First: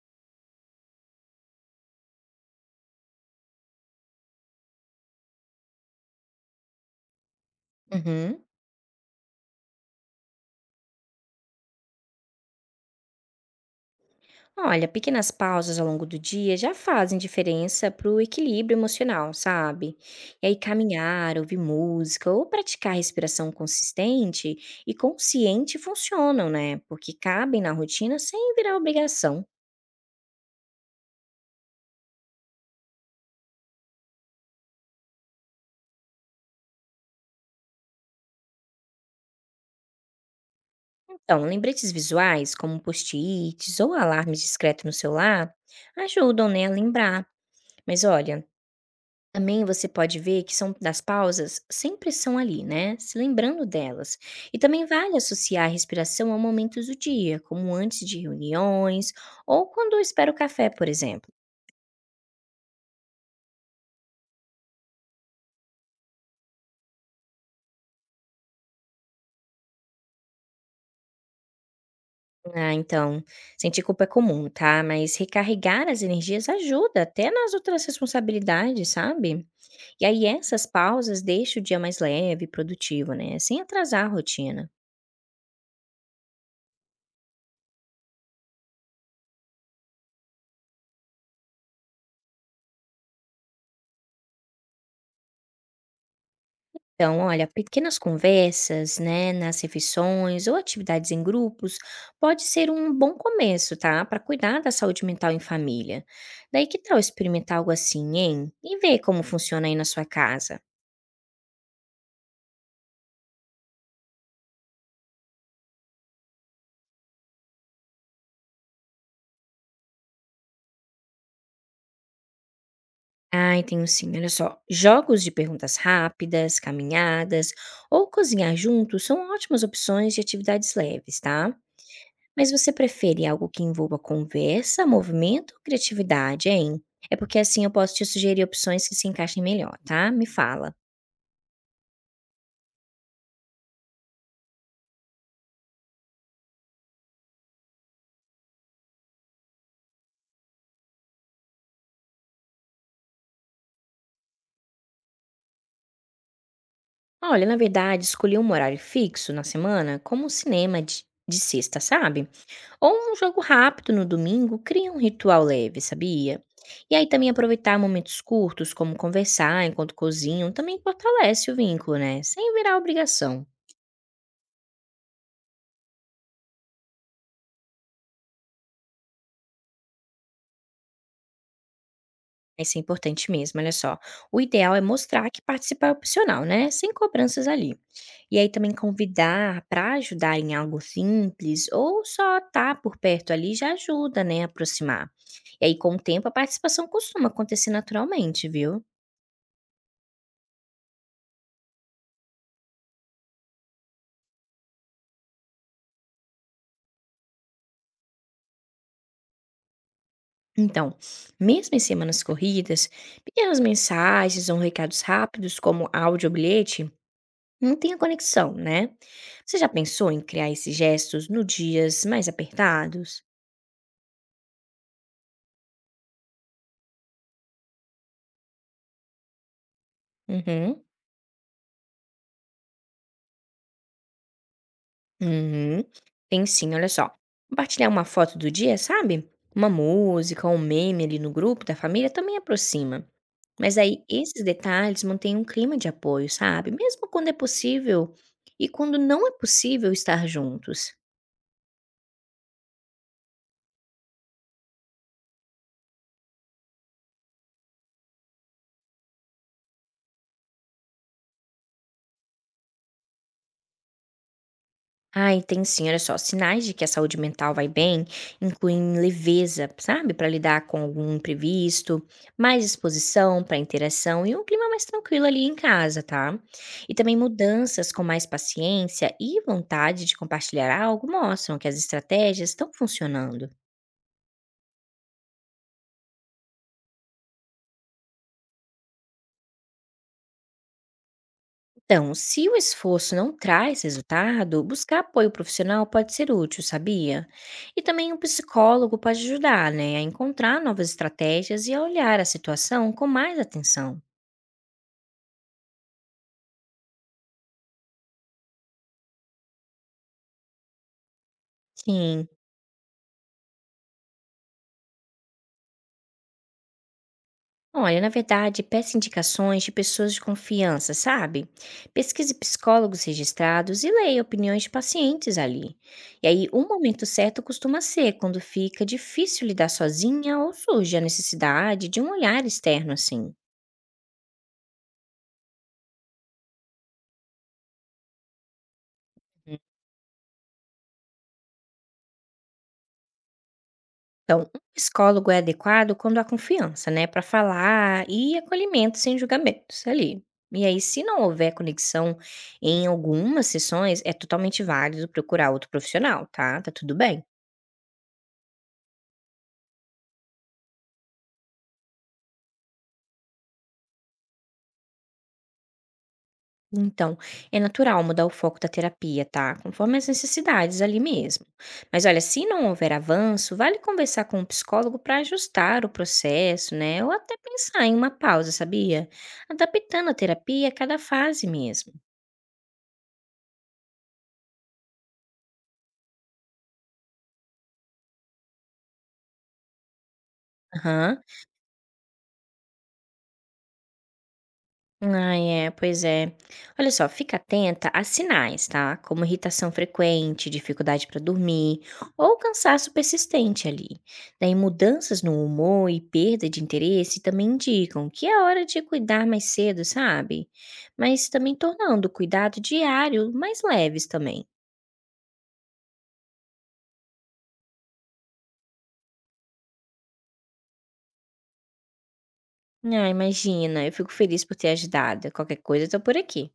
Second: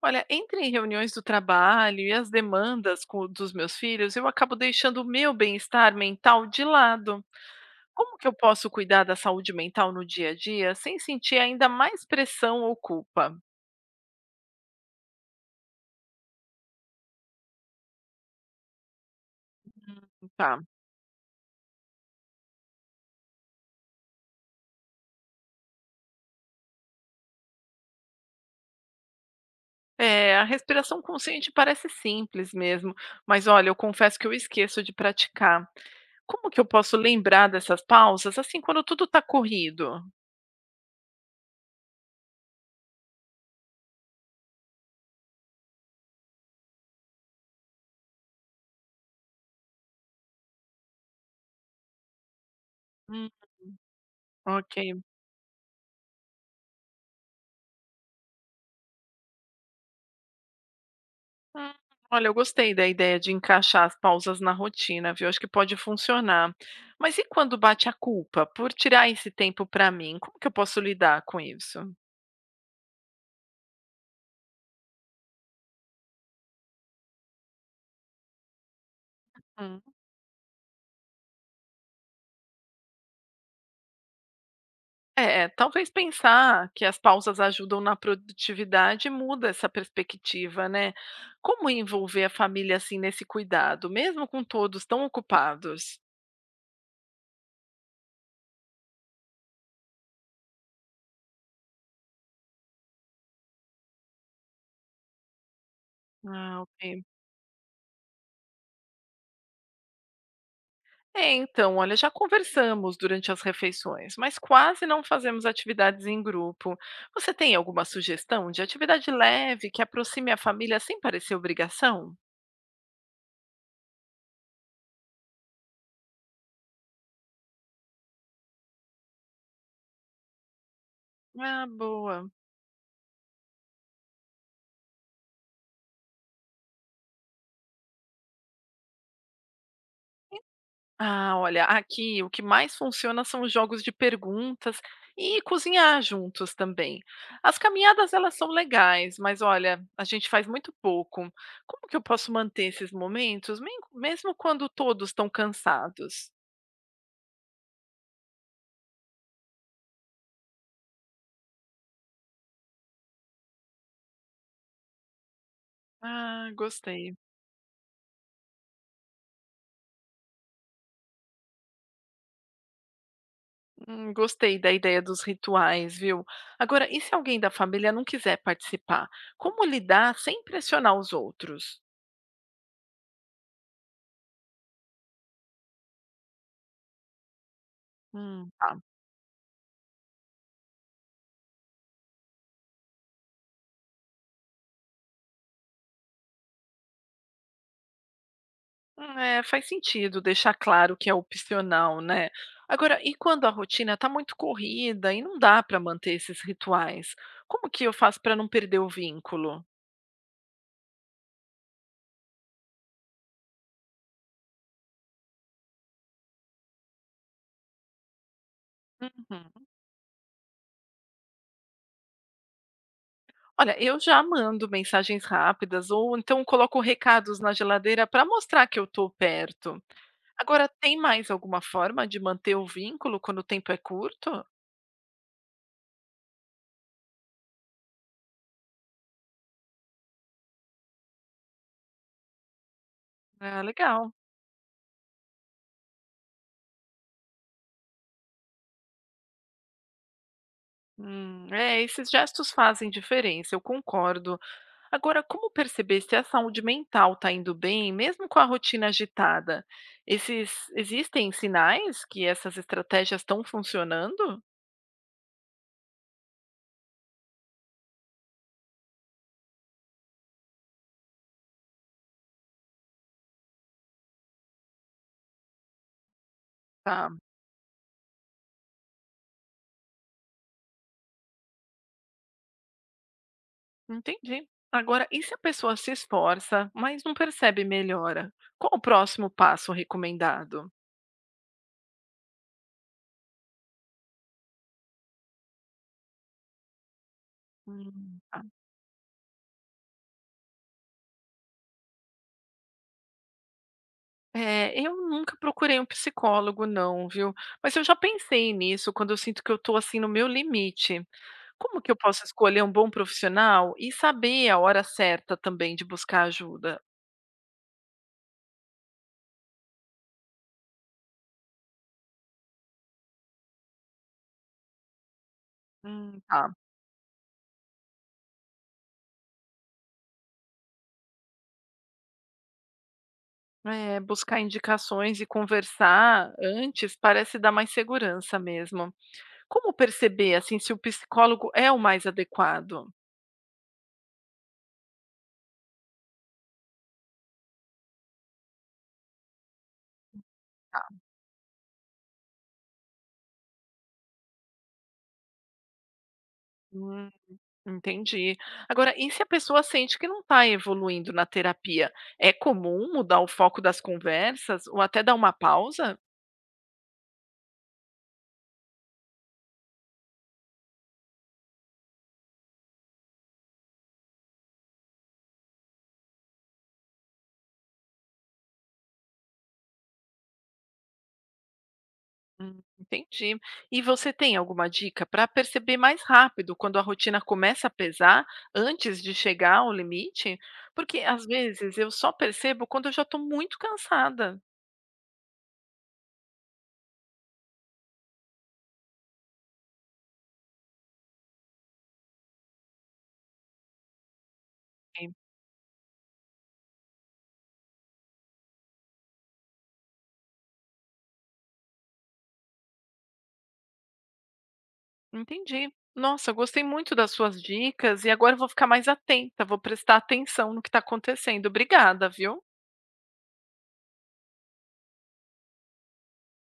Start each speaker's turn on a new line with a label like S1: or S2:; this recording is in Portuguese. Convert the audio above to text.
S1: Olha, entre reuniões do trabalho e as demandas dos meus filhos, eu acabo deixando o meu bem-estar mental de lado. Como que eu
S2: Uhum.
S1: posso cuidar da saúde mental no dia a dia sem sentir ainda mais pressão ou culpa?
S2: Olha, pequenas pausas ao longo do dia já fazem diferença para o equilíbrio emocional, sabe? E aí,
S1: Tá.
S2: caminhar, ouvir música ou praticar respiração consistente e consciente funcionam, né? Porque cabem na rotina sem virar obrigação.
S1: É, a respiração consciente parece simples mesmo, mas olha, eu confesso que eu esqueço de praticar. Como que eu posso lembrar dessas pausas assim quando tudo está corrido?
S2: Então, lembretes visuais, como post-its ou alarmes discretos no celular, ajudam, né, a lembrar. Mas olha, também você pode ver que são das pausas sempre são ali, né, se
S1: Hum,
S2: lembrando delas. E também
S1: ok.
S2: vale associar a respiração a momentos do dia, como antes de reuniões ou quando eu espero o café, por exemplo.
S1: Hum, olha, eu gostei da ideia de encaixar as pausas na rotina, viu? Acho que pode funcionar. Mas e quando bate a culpa por tirar esse tempo para mim? Como que eu posso lidar com isso?
S2: Ah, então, sentir culpa é comum, tá? Mas recarregar as energias ajuda até nas outras responsabilidades, sabe?
S1: Hum.
S2: E aí essas pausas deixam o dia mais leve e produtivo, né? Sem atrasar a rotina.
S1: É, talvez pensar que as pausas ajudam na produtividade muda essa perspectiva, né? Como envolver a família assim nesse cuidado, mesmo com todos tão ocupados?
S2: Então, olha, pequenas conversas, né, nas refeições ou atividades em grupos pode ser um bom começo, tá? Para cuidar da saúde mental em família.
S1: Ah,
S2: Daí que tal
S1: ok.
S2: experimentar algo assim, hein? E ver como funciona aí na sua casa.
S1: É, então, olha, já conversamos durante as refeições, mas quase não fazemos atividades em grupo. Você tem alguma sugestão de atividade leve que aproxime a família sem parecer obrigação?
S2: Ai, tenho sim, olha só. Jogos de perguntas rápidas, caminhadas ou cozinhar juntos são ótimas opções de atividades leves, tá?
S1: Ah, boa.
S2: Mas você prefere algo que envolva conversa, movimento ou criatividade, hein? É porque assim eu posso te sugerir opções que se encaixem melhor, tá? Me fala.
S1: Ah, olha, aqui o que mais funciona são os jogos de perguntas e cozinhar juntos também. As caminhadas elas são legais, mas olha, a gente faz muito pouco. Como que eu posso manter esses momentos, mesmo quando todos estão cansados?
S2: Olha, na verdade, escolhi um horário fixo na semana, como um cinema de sexta, sabe? Ou um jogo rápido no domingo, cria um ritual leve, sabia?
S1: Ah,
S2: E aí
S1: gostei.
S2: também aproveitar momentos curtos, como conversar enquanto cozinham, também fortalece o vínculo, né? Sem virar obrigação.
S1: Gostei da ideia dos rituais, viu? Agora, e se alguém da família não quiser participar? Como lidar sem pressionar os outros?
S2: Isso é importante mesmo, olha só. O ideal é mostrar que participar é opcional, né? Sem cobranças ali. E aí também
S1: Tá.
S2: convidar para ajudar em algo simples ou só estar por perto ali já ajuda, né, a aproximar. E aí com o tempo a participação costuma acontecer naturalmente, viu?
S1: É, faz sentido deixar claro que é opcional, né? Agora, e quando a rotina está muito corrida e não dá para manter esses rituais? Como que eu faço para não perder o vínculo?
S2: Então, mesmo em semanas corridas, pequenas mensagens ou recados rápidos como áudio ou bilhete não tem a conexão, né? Você
S1: Uhum.
S2: já pensou em criar esses gestos no dias mais apertados?
S1: Olha, eu já mando mensagens rápidas ou então coloco recados na geladeira para mostrar que eu estou perto. Agora,
S2: Uhum.
S1: tem mais alguma forma de manter o vínculo quando o tempo é curto?
S2: Uhum. Tem sim, olha só. Compartilhar uma foto do dia, sabe? Uma música, um meme ali no grupo da família também aproxima.
S1: Ah,
S2: Mas aí
S1: legal.
S2: esses detalhes mantêm um clima de apoio, sabe? Mesmo quando é possível e quando não é possível estar juntos.
S1: É, esses gestos fazem diferença, eu concordo. Agora, como perceber se a saúde mental está indo bem, mesmo com a rotina agitada? Esses, existem sinais que essas estratégias estão funcionando?
S2: Ai, tem sim, olha só, sinais de que a saúde mental vai bem incluem leveza, sabe, para lidar com algum imprevisto, mais disposição para interação e um clima mais tranquilo ali em casa, tá? E
S1: Tá.
S2: também mudanças com mais paciência e vontade de compartilhar algo mostram que as estratégias estão funcionando.
S1: Entendi. Agora, e se a pessoa se esforça, mas não percebe melhora? Qual o próximo passo recomendado?
S2: Então, se o esforço não traz resultado, buscar apoio profissional pode ser útil, sabia? E também um
S1: Ah,
S2: psicólogo pode ajudar, né, a encontrar novas estratégias e a olhar a situação com mais atenção.
S1: é, eu nunca procurei um psicólogo, não, viu? Mas eu já pensei nisso quando eu sinto que eu estou assim no meu limite. Como que eu posso
S2: Sim.
S1: escolher um bom profissional e saber a hora certa também de buscar ajuda?
S2: Olha, na verdade, peça indicações de pessoas de confiança, sabe? Pesquise psicólogos registrados e leia opiniões de pacientes ali. E aí,
S1: Tá.
S2: o momento certo costuma ser quando fica difícil lidar sozinha ou surge a necessidade de um olhar externo, assim.
S1: É, buscar indicações e conversar antes parece dar mais segurança mesmo. Como perceber, assim, se o psicólogo é o mais adequado?
S2: Então, um psicólogo é adequado quando há confiança, né, para falar e acolhimento sem julgamentos ali. E aí,
S1: Tá.
S2: se não houver conexão em algumas sessões, é totalmente válido procurar outro profissional, tá? Tá tudo
S1: Hum,
S2: bem.
S1: entendi. Agora, e se a pessoa sente que não está evoluindo na terapia? É comum mudar o foco das conversas ou até dar uma pausa?
S2: Então, é natural mudar o foco da terapia, tá? Conforme as necessidades ali mesmo. Mas olha, se não houver avanço, vale conversar com o psicólogo para ajustar o processo, né? Ou até pensar em uma pausa, sabia? Adaptando a terapia a cada fase mesmo.
S1: Entendi. E você tem alguma dica para perceber mais rápido quando a rotina começa a pesar antes de chegar ao limite? Porque
S2: Aham.
S1: às vezes eu só percebo quando eu já estou muito cansada.
S2: Ai, é, pois é. Olha só, fica atenta a sinais, tá? Como irritação frequente, dificuldade para dormir ou cansaço persistente ali. Daí, mudanças no humor e perda de interesse também indicam que é hora de cuidar mais cedo, sabe? Mas também tornando o cuidado diário mais leves também.
S1: Entendi. Nossa, gostei muito das suas dicas e agora eu vou ficar mais atenta, vou prestar atenção no que está acontecendo. Obrigada, viu?
S2: Ah, imagina, eu fico feliz por ter ajudado. Qualquer coisa, eu tô por aqui.